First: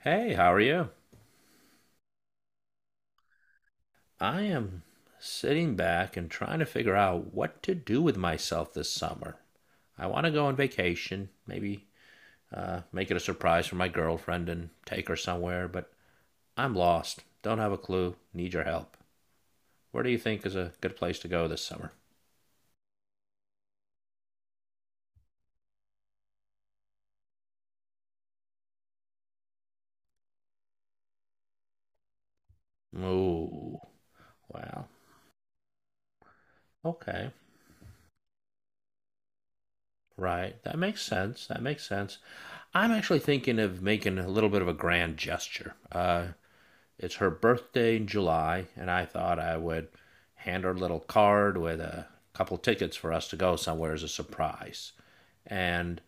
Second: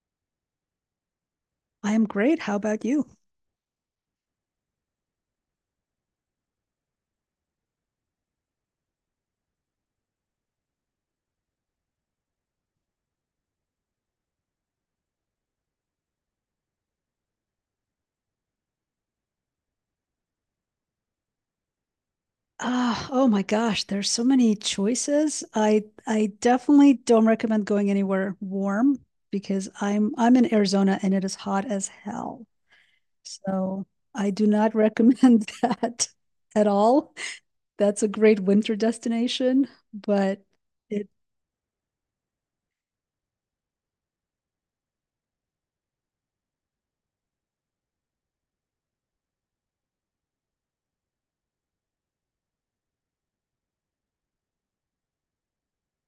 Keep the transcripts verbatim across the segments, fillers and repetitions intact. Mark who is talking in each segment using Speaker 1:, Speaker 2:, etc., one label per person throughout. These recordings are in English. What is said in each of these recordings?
Speaker 1: Hey, how are you?
Speaker 2: I am great. How about you?
Speaker 1: I am sitting back and trying to figure out what to do with myself this summer. I want to go on vacation, maybe uh, make it a surprise for my girlfriend and take her somewhere, but I'm lost. Don't have a clue. Need your help. Where do you think is a good place to go this summer?
Speaker 2: Ah, oh my gosh, there's so many choices. I I definitely don't recommend going anywhere warm because I'm I'm in Arizona and it is hot as hell.
Speaker 1: Ooh,
Speaker 2: So I do not
Speaker 1: well,
Speaker 2: recommend that at all.
Speaker 1: okay.
Speaker 2: That's a great winter destination, but
Speaker 1: Right. That makes
Speaker 2: it
Speaker 1: sense. That makes sense. I'm actually thinking of making a little bit of a grand gesture. Uh, It's her birthday in July, and I thought I would hand her a little card with a couple tickets for us to go somewhere as a surprise. And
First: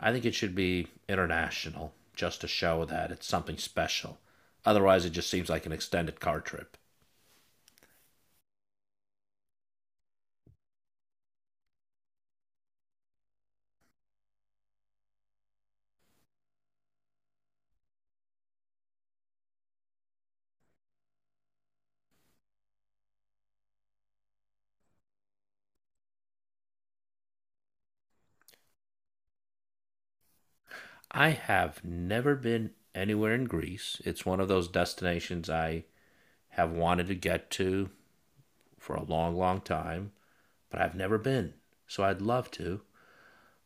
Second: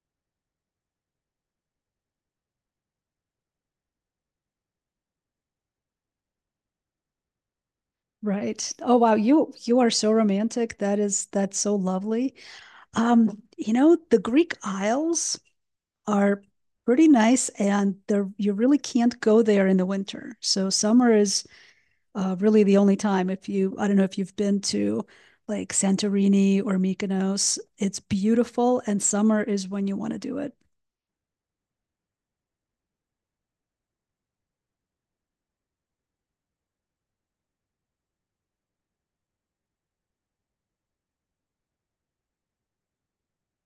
Speaker 1: I think it should be international just to show that it's something special. Otherwise, it just seems like an extended car trip.
Speaker 2: Right. Oh wow, you you are so romantic. That is that's so lovely. Um, you know, the Greek Isles are pretty nice and they you really can't go there in the winter. So summer is uh, really the only time. If you, I don't know if you've been to like Santorini or Mykonos. It's beautiful, and summer is when you want to do it.
Speaker 1: I have never been anywhere in Greece. It's one of those destinations I have wanted to get to for a long, long time, but I've never been. So I'd love to.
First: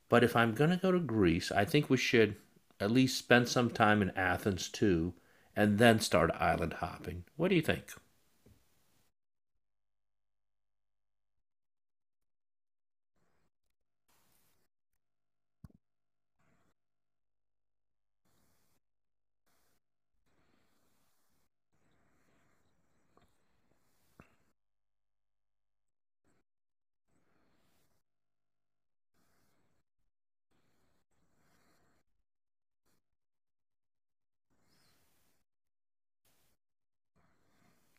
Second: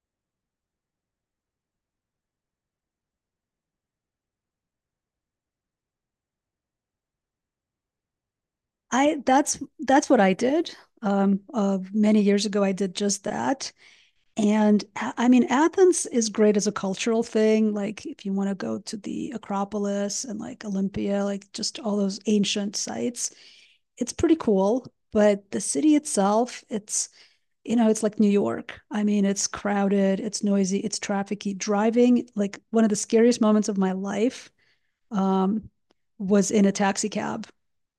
Speaker 1: But if I'm going to go to Greece, I think we should at least spend some time in Athens too, and then start island hopping. What do you think?
Speaker 2: I that's that's what I did. Um, uh, many years ago I did just that. And I mean, Athens is great as a cultural thing. Like, if you want to go to the Acropolis and like Olympia, like just all those ancient sites, it's pretty cool. But the city itself, it's, you know, it's like New York. I mean, it's crowded, it's noisy, it's trafficy. Driving, like, one of the scariest moments of my life, um, was in a taxi cab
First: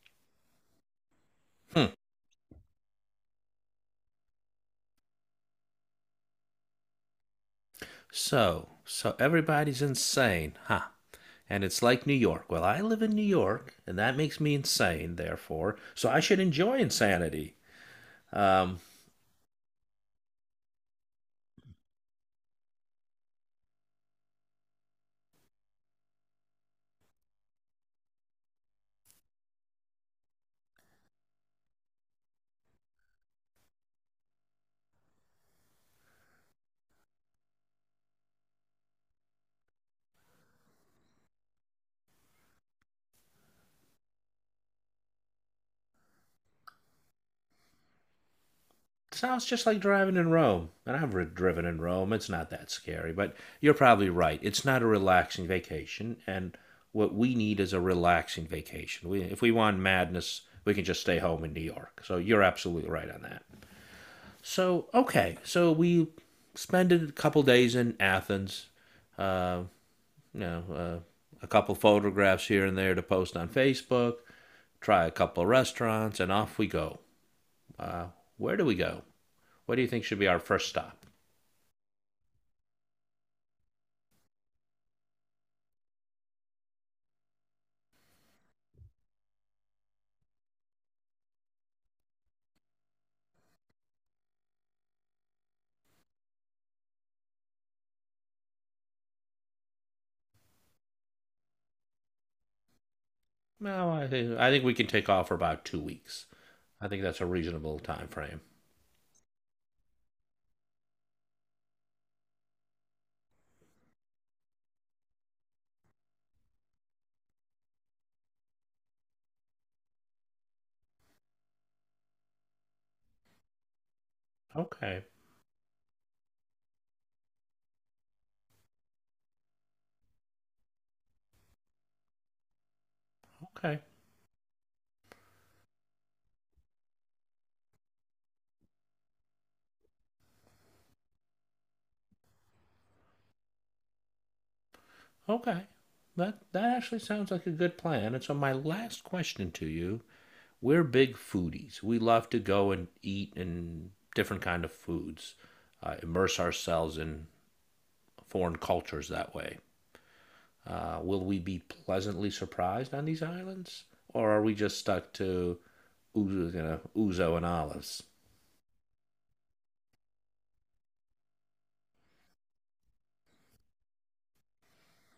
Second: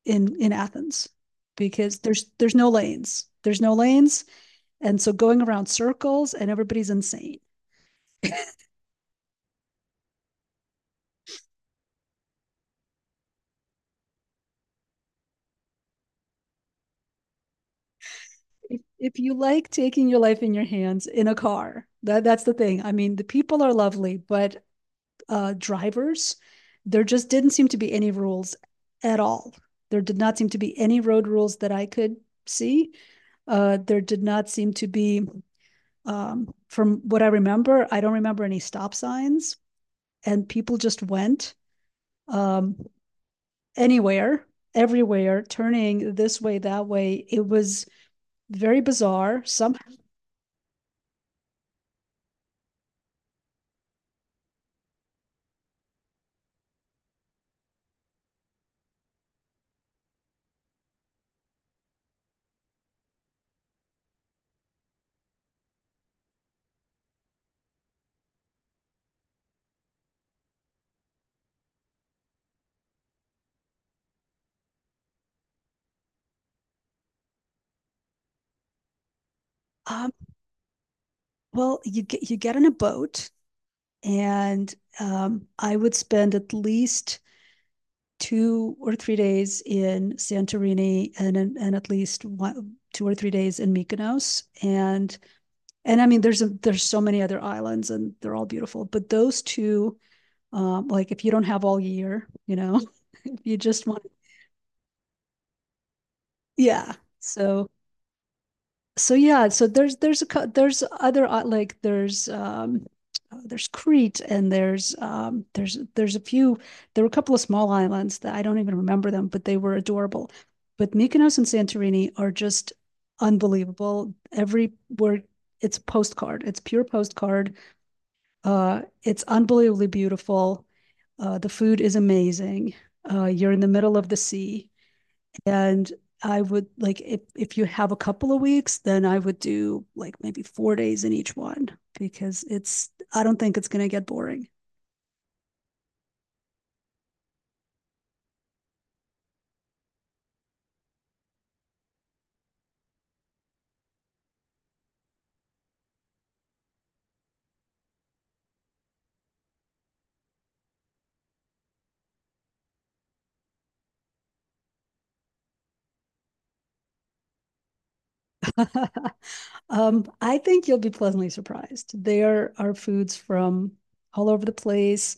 Speaker 2: in, in Athens,
Speaker 1: Hmm.
Speaker 2: because there's there's no lanes. There's no lanes. And so going around circles and everybody's insane.
Speaker 1: So, so everybody's insane, huh? And it's like New York. Well, I live in New York, and that makes me insane, therefore, so I should enjoy insanity. Um,
Speaker 2: if, if you like taking your life in your hands in a car, that that's the thing. I mean, the people are lovely, but uh, drivers, there just didn't seem to be any rules at all. There did not seem to be any road rules that I could see. Uh, there did not seem to be, um, from what I remember, I don't remember any stop signs, and people just went um, anywhere, everywhere, turning this way, that way. It was very bizarre.
Speaker 1: Sounds just
Speaker 2: Some
Speaker 1: like driving in Rome. And I've driven in Rome. It's not that scary, but you're probably right. It's not a relaxing vacation. And what we need is a relaxing vacation. We, if we want madness, we can just stay home in New York. So you're absolutely right on that. So, okay. So we spent a couple days in Athens. Uh, you know, uh, a couple photographs here and there to post on Facebook, try a couple restaurants, and off we go. Uh, where do we go? What do you think
Speaker 2: um,
Speaker 1: should be our first stop?
Speaker 2: Well, you get you get in a boat, and um, I would spend at least two or three days in Santorini, and and, at least one, two or three days in Mykonos, and and I mean, there's a, there's so many other islands, and they're all beautiful. But those two, um, like if you don't have all year, you know, if you just
Speaker 1: No,
Speaker 2: want,
Speaker 1: I think I think we can take off for about two weeks. I
Speaker 2: yeah.
Speaker 1: think that's a
Speaker 2: So
Speaker 1: reasonable time frame.
Speaker 2: so yeah, so there's there's a there's other, uh, like there's um uh, there's Crete and there's um there's there's a few, there were a couple of small islands that I don't even remember them, but they were adorable. But Mykonos and Santorini are just unbelievable. Every
Speaker 1: Okay,
Speaker 2: word It's a postcard. It's pure postcard. Uh it's unbelievably beautiful. Uh the food is amazing. Uh you're in the
Speaker 1: okay,
Speaker 2: middle of the sea. And I would like, if if you have a couple of weeks, then I would do like maybe four days in each one, because it's I don't think it's going to get boring.
Speaker 1: okay. That that actually sounds like a good plan. And so my last question to you: we're big foodies. We love to go and eat and different kind of foods, uh, immerse ourselves in foreign cultures that way. Uh, will we be pleasantly surprised on these islands, or are we just stuck to ouzo, you know, ouzo and olives?
Speaker 2: Um, I think you'll be pleasantly surprised. There are foods from all over the place.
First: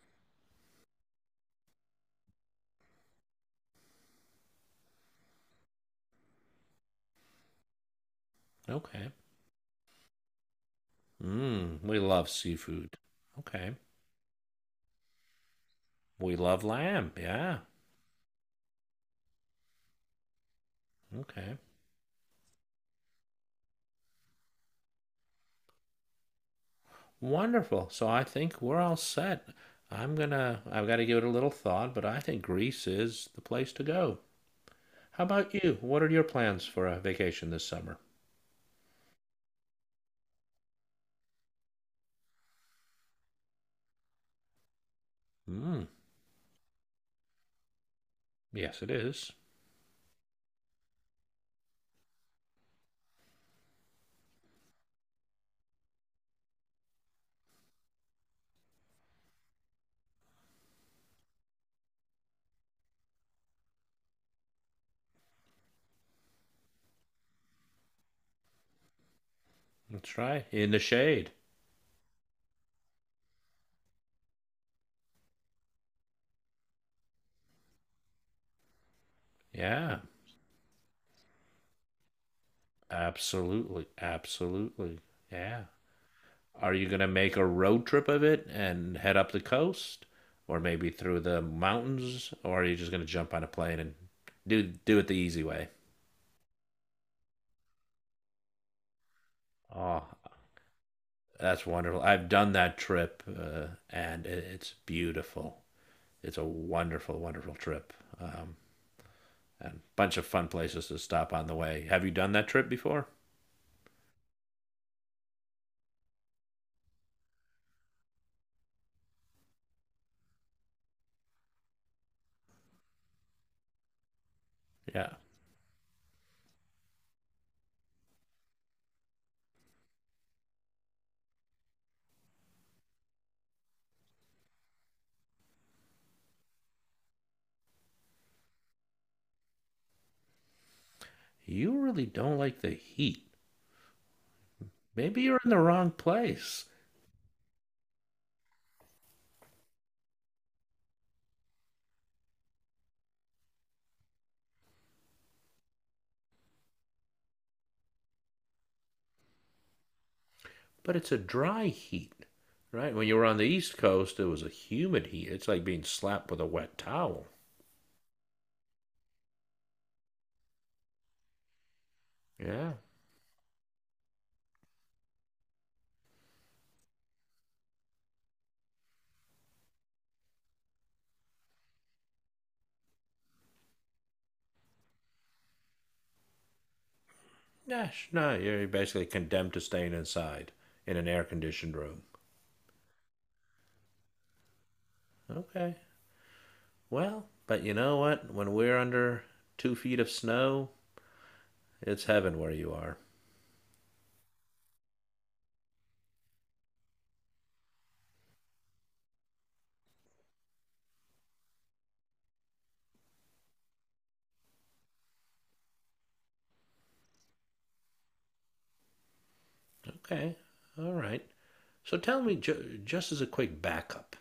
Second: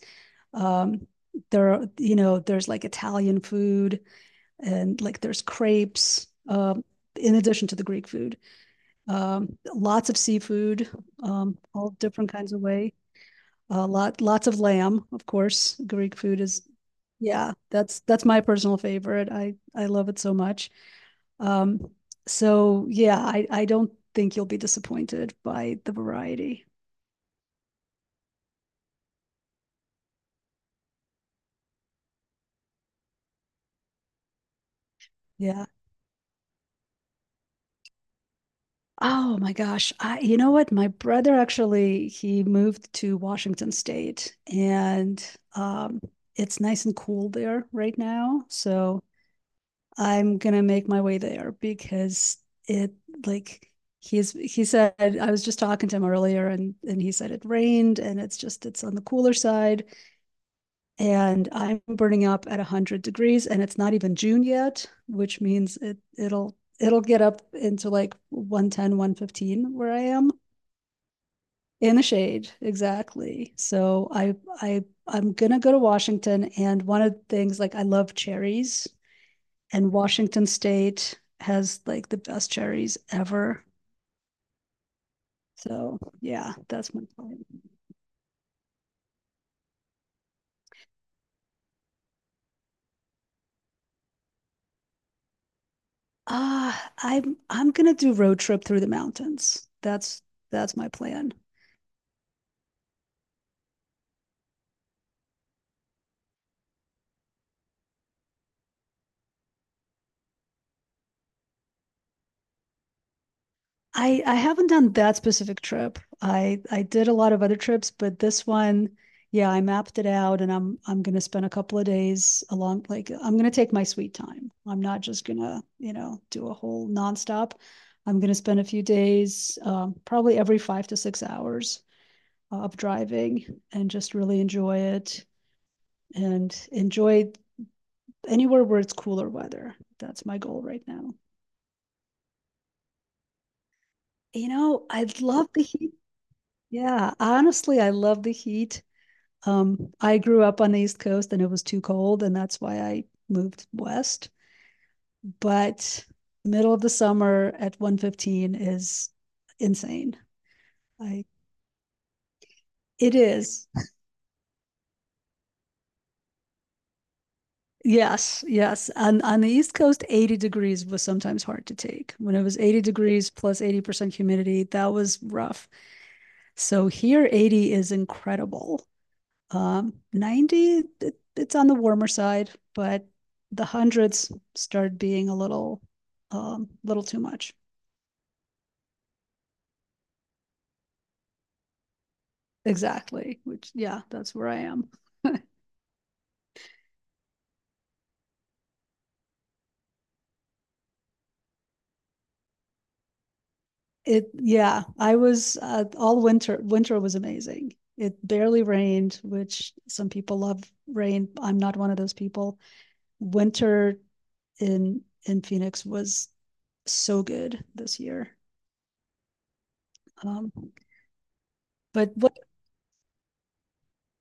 Speaker 2: Um, there, you know, there's like Italian food, and like there's crepes. Um, in addition to the Greek food,
Speaker 1: Okay.
Speaker 2: um, lots of seafood, um,
Speaker 1: Mm,
Speaker 2: all
Speaker 1: we love
Speaker 2: different kinds of way.
Speaker 1: seafood. Okay.
Speaker 2: A lot, lots of lamb, of course. Greek
Speaker 1: We
Speaker 2: food
Speaker 1: love
Speaker 2: is,
Speaker 1: lamb.
Speaker 2: yeah,
Speaker 1: Yeah.
Speaker 2: that's that's my personal favorite. I I love it so much.
Speaker 1: Okay.
Speaker 2: Um, so yeah, I I don't think you'll be disappointed by the variety.
Speaker 1: Wonderful. So I think we're all set. I'm gonna. I've got to give it a little thought, but I think Greece is the place to go. How about
Speaker 2: Yeah.
Speaker 1: you? What are your plans for a vacation this summer?
Speaker 2: Oh my gosh. I, you know what? My brother actually, he moved to Washington State, and
Speaker 1: Mm,
Speaker 2: um, it's nice and cool there right now.
Speaker 1: yes, it
Speaker 2: So
Speaker 1: is.
Speaker 2: I'm gonna make my way there because it like he's he said I was just talking to him earlier, and and he said it rained, and it's just it's on the cooler side, and I'm burning up at one hundred degrees, and it's not even June yet, which means it it'll it'll get up into like one ten, one fifteen where I
Speaker 1: That's
Speaker 2: am.
Speaker 1: right. In the shade.
Speaker 2: In the shade exactly So i i i'm gonna go to Washington, and one of the things, like, I love cherries, and
Speaker 1: Yeah.
Speaker 2: Washington State has like the best cherries ever.
Speaker 1: Absolutely. Absolutely. Yeah.
Speaker 2: So yeah,
Speaker 1: Are you
Speaker 2: that's
Speaker 1: going
Speaker 2: my
Speaker 1: to make
Speaker 2: plan.
Speaker 1: a road trip of it and head up the coast or maybe through the mountains, or are you just going to jump on a plane and do do it the easy way?
Speaker 2: Ah, i'm i'm gonna do road trip through the mountains.
Speaker 1: Oh,
Speaker 2: That's that's my plan.
Speaker 1: that's wonderful. I've done that trip uh, and it, it's beautiful. It's a wonderful, wonderful trip. Um, and bunch of fun places to stop on the way. Have you done that trip before?
Speaker 2: I I haven't done that specific trip. I I did a lot of other trips, but this one, yeah, I mapped it out, and I'm I'm gonna spend a couple of days along. Like, I'm gonna take my sweet time. I'm not
Speaker 1: Yeah.
Speaker 2: just gonna, you know, do a whole nonstop. I'm gonna spend a few days, um, probably every five to six hours of driving, and just really enjoy it and enjoy anywhere where it's cooler weather. That's my goal right now.
Speaker 1: You really don't like the heat.
Speaker 2: You know, I
Speaker 1: Maybe you're
Speaker 2: love
Speaker 1: in the
Speaker 2: the
Speaker 1: wrong
Speaker 2: heat.
Speaker 1: place.
Speaker 2: Yeah, honestly, I love the heat. Um, I grew up on the East Coast and it was too cold, and that's why I moved west. But middle of the summer at one fifteen is insane.
Speaker 1: But it's a
Speaker 2: I
Speaker 1: dry heat, right? When you
Speaker 2: It
Speaker 1: were on the
Speaker 2: is.
Speaker 1: East Coast, it was a humid heat. It's like being slapped with a wet towel.
Speaker 2: Yes, yes. On on the East Coast, eighty degrees was sometimes hard to take. When it was
Speaker 1: Yeah.
Speaker 2: eighty degrees plus eighty percent humidity, that was rough. So here eighty is incredible. Um, ninety, it, it's on the warmer side, but the hundreds started being a little, um, little too much.
Speaker 1: Gosh, no, you're basically condemned to staying inside in an air conditioned room.
Speaker 2: Exactly. Which, yeah, that's where I am.
Speaker 1: Okay. Well, but you know what? When we're under two feet of snow, it's heaven where you are.
Speaker 2: It, yeah, I was uh, all winter. Winter was amazing. It barely rained, which some people love rain. I'm not one of those people. Winter in in Phoenix was so good this year.
Speaker 1: Okay.
Speaker 2: Um,
Speaker 1: All right. So
Speaker 2: but
Speaker 1: tell me,
Speaker 2: what?
Speaker 1: ju- just as a quick backup,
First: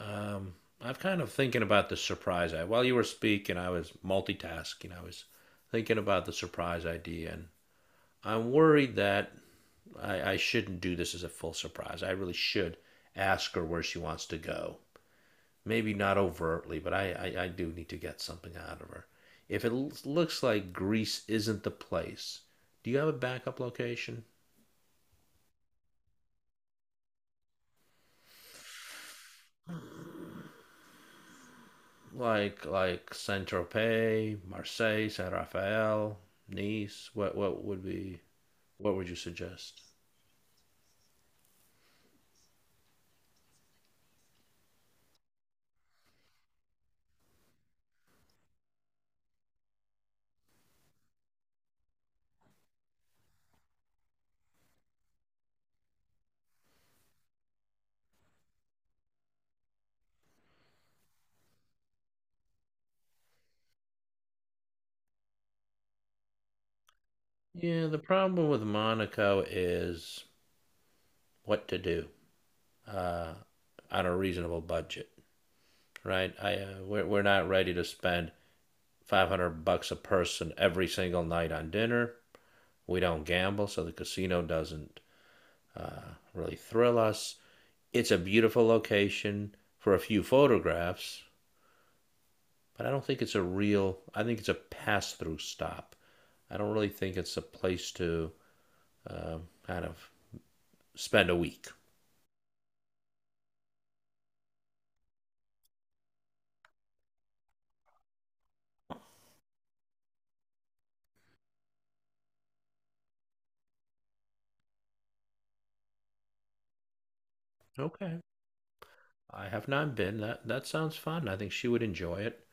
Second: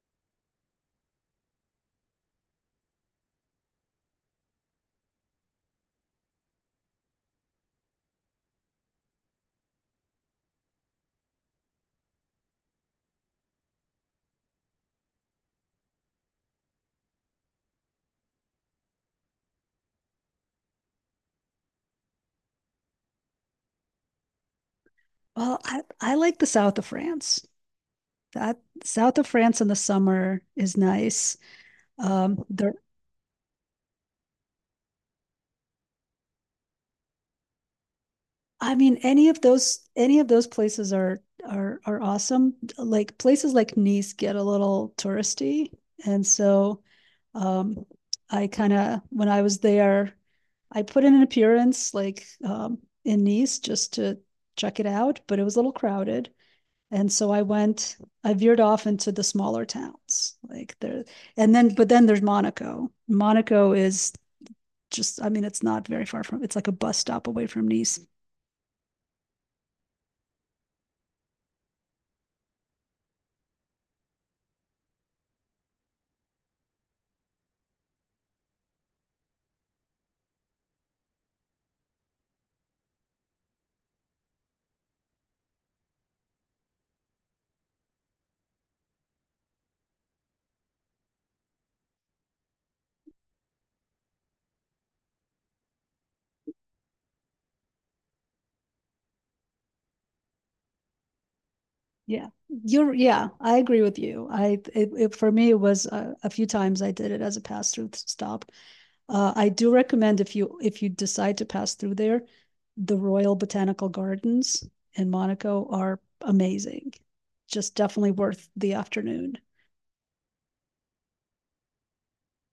Speaker 1: Um, I'm kind of thinking about the surprise. I while you were speaking, I was multitasking. I was thinking about the surprise idea, and I'm worried that I, I shouldn't do this as a full surprise. I really should ask her where she wants to go. Maybe not overtly, but I, I, I do need to get something out of her. If it l- looks like Greece isn't the place, do you have a backup location?
Speaker 2: Well, I I like the south of France. That South of France in the summer is nice. Um,
Speaker 1: Like
Speaker 2: there,
Speaker 1: like Saint Tropez, Marseille, Saint Raphael, Nice. What what would be.
Speaker 2: I
Speaker 1: What
Speaker 2: mean,
Speaker 1: would you
Speaker 2: any of those
Speaker 1: suggest?
Speaker 2: any of those places are are are awesome. Like places like Nice get a little touristy, and so um, I kind of, when I was there, I put in an appearance like, um, in Nice, just to check it out, but it was a little crowded. And so I went, I veered off into the smaller towns, like there, and then, but then there's Monaco. Monaco is just, I mean, it's not very far from, it's like a bus stop away from
Speaker 1: Yeah,
Speaker 2: Nice.
Speaker 1: the problem with Monaco is what to do uh, on a reasonable budget, right? I uh, we're, we're not ready to spend five hundred bucks a person every single night on dinner. We don't gamble, so the casino doesn't uh, really thrill us. It's a beautiful location for a few photographs, but I don't think it's a real. I think it's a pass-through stop. I don't really think it's a place to uh, kind of spend a week.
Speaker 2: Yeah, you're, yeah, I agree with you. I, it, it, for me, it was a, a few times I did it as a pass through stop. Uh, I do recommend if you, if you decide to pass through there, the Royal Botanical Gardens in Monaco are amazing. Just definitely
Speaker 1: Okay.
Speaker 2: worth the afternoon.
Speaker 1: I have not been. That that sounds fun. I think she would enjoy it.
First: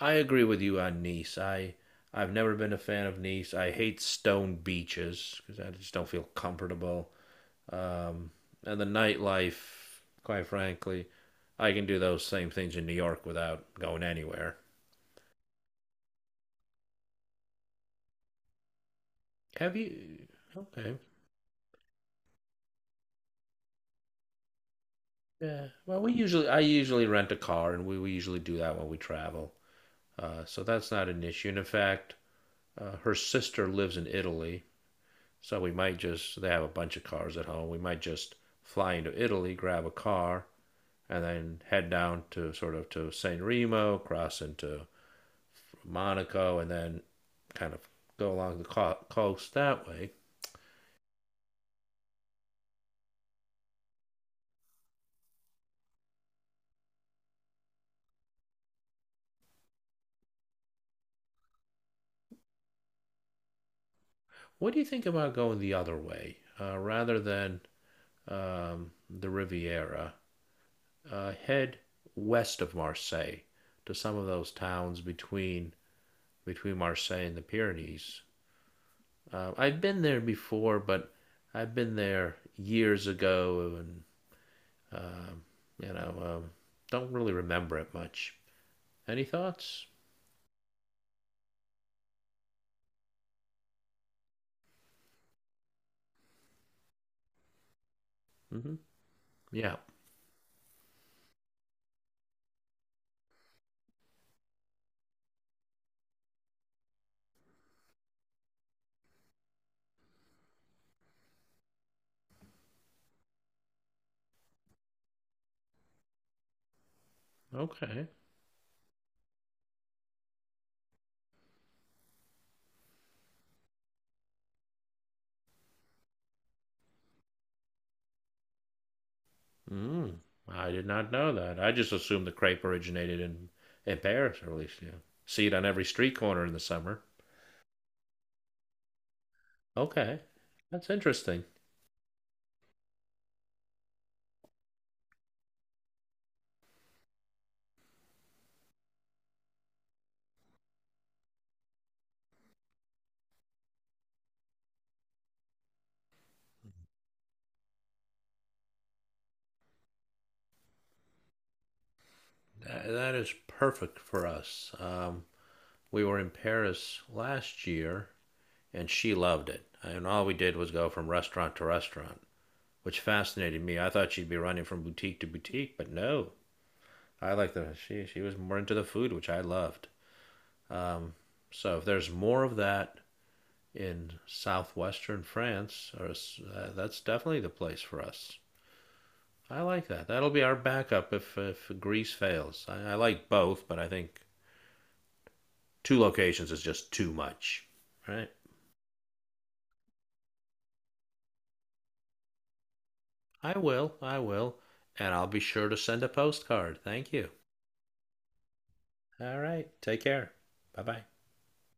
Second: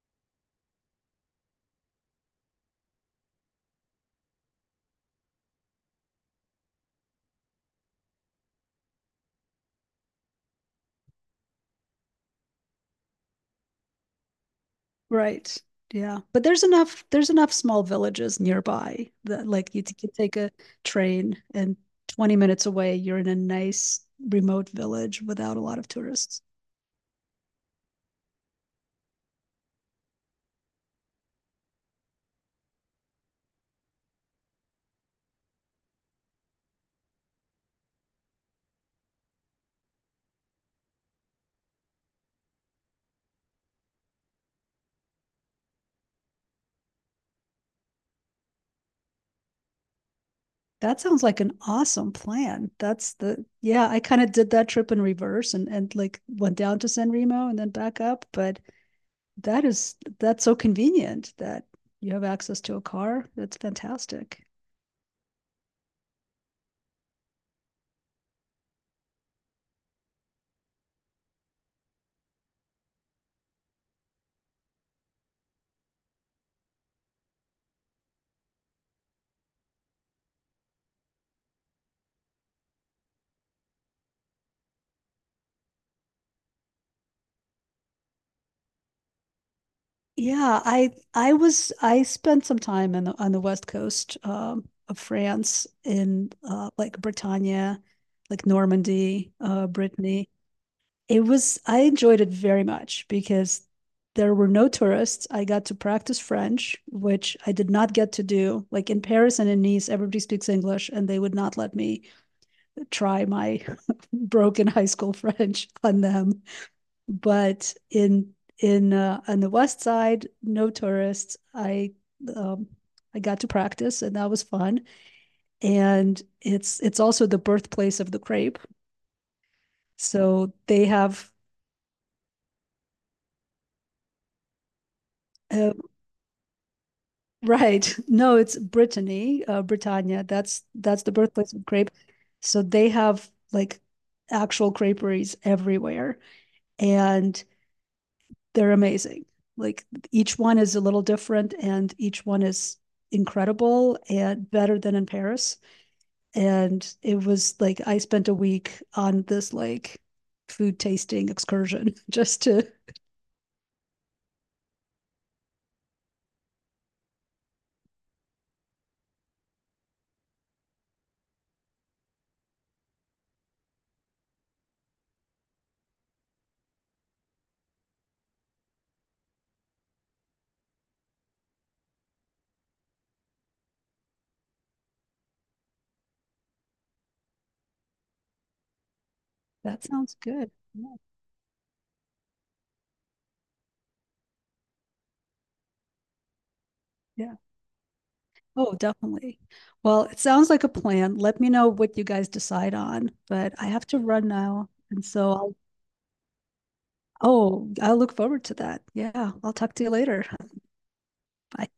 Speaker 1: I agree with you on Nice. I I've never been a fan of Nice. I hate stone beaches because I just don't feel comfortable. Um, and the nightlife, quite frankly, I can do those same things in New York without going anywhere.
Speaker 2: Right. Yeah. But there's enough there's enough small villages nearby that like
Speaker 1: Have
Speaker 2: you t- could
Speaker 1: you?
Speaker 2: take a
Speaker 1: Okay.
Speaker 2: train, and twenty minutes away you're in a nice remote village without a
Speaker 1: Yeah.
Speaker 2: lot of
Speaker 1: Well, we
Speaker 2: tourists.
Speaker 1: usually I usually rent a car, and we, we usually do that when we travel. Uh, so that's not an issue. And in fact, uh, her sister lives in Italy. So we might just, they have a bunch of cars at home. We might just fly into Italy, grab a car, and then head down to sort of to San Remo, cross into Monaco, and then kind of go along the co- coast that way.
Speaker 2: That sounds like an awesome plan. That's the Yeah, I kind of did that trip in reverse, and and like went down to San Remo and then back up, but that is that's so convenient that you have access to a car. That's fantastic.
Speaker 1: What do you think about going the other way? Uh, rather than um, the Riviera, uh, head west of Marseille to some of those towns between between Marseille and the Pyrenees. Um, I've been there before, but I've been there years ago, and um, you know, um, don't really remember it much. Any thoughts?
Speaker 2: Yeah, I I was, I spent some time in the, on the west coast, um, of France, in uh, like Bretagne, like
Speaker 1: Hmm.
Speaker 2: Normandy, uh,
Speaker 1: Yeah.
Speaker 2: Brittany. It was I enjoyed it very much because there were no tourists. I got to practice French, which I did not get to do. Like in Paris and in Nice, everybody speaks English, and they would not let me try my broken high school French on them. But
Speaker 1: Okay.
Speaker 2: in in uh, on the west side, no tourists. I um, I got to practice, and that was fun. And it's it's also the birthplace of the crepe,
Speaker 1: Mm.
Speaker 2: so
Speaker 1: I did
Speaker 2: they
Speaker 1: not know
Speaker 2: have.
Speaker 1: that. I just assumed the crepe originated in in Paris, or at least, you know, see it on
Speaker 2: Uh,
Speaker 1: every street corner in the summer.
Speaker 2: right. No, it's Brittany, uh,
Speaker 1: Okay,
Speaker 2: Britannia. That's
Speaker 1: that's
Speaker 2: that's the
Speaker 1: interesting.
Speaker 2: birthplace of crepe. So they have like actual creperies everywhere. And they're amazing. Like each one is a little different, and each one is incredible and better than in Paris. And it was like I spent a week on this like food tasting excursion just to
Speaker 1: That, that is perfect for us. Um, we were in Paris last year, and she loved it. And all we did was go from restaurant to restaurant, which fascinated me. I thought she'd be running from boutique to boutique, but no. I like the she. She was more into the food, which I loved. Um, so if there's more of that in southwestern France, or uh, that's definitely the place for us. I
Speaker 2: that
Speaker 1: like that.
Speaker 2: sounds
Speaker 1: That'll be
Speaker 2: good.
Speaker 1: our
Speaker 2: Yeah.
Speaker 1: backup if if Greece fails. I, I like both, but I think two locations is just too
Speaker 2: Yeah.
Speaker 1: much. Right?
Speaker 2: Oh, definitely. Well, it sounds like a plan. Let me know what you guys decide on, but
Speaker 1: I
Speaker 2: I have
Speaker 1: will.
Speaker 2: to
Speaker 1: I
Speaker 2: run
Speaker 1: will,
Speaker 2: now. And
Speaker 1: and I'll
Speaker 2: so
Speaker 1: be
Speaker 2: I'll,
Speaker 1: sure to send a postcard. Thank you.
Speaker 2: oh, I look forward to that. Yeah.
Speaker 1: All
Speaker 2: I'll
Speaker 1: right.
Speaker 2: talk to you
Speaker 1: Take
Speaker 2: later.
Speaker 1: care. Bye bye.
Speaker 2: Bye.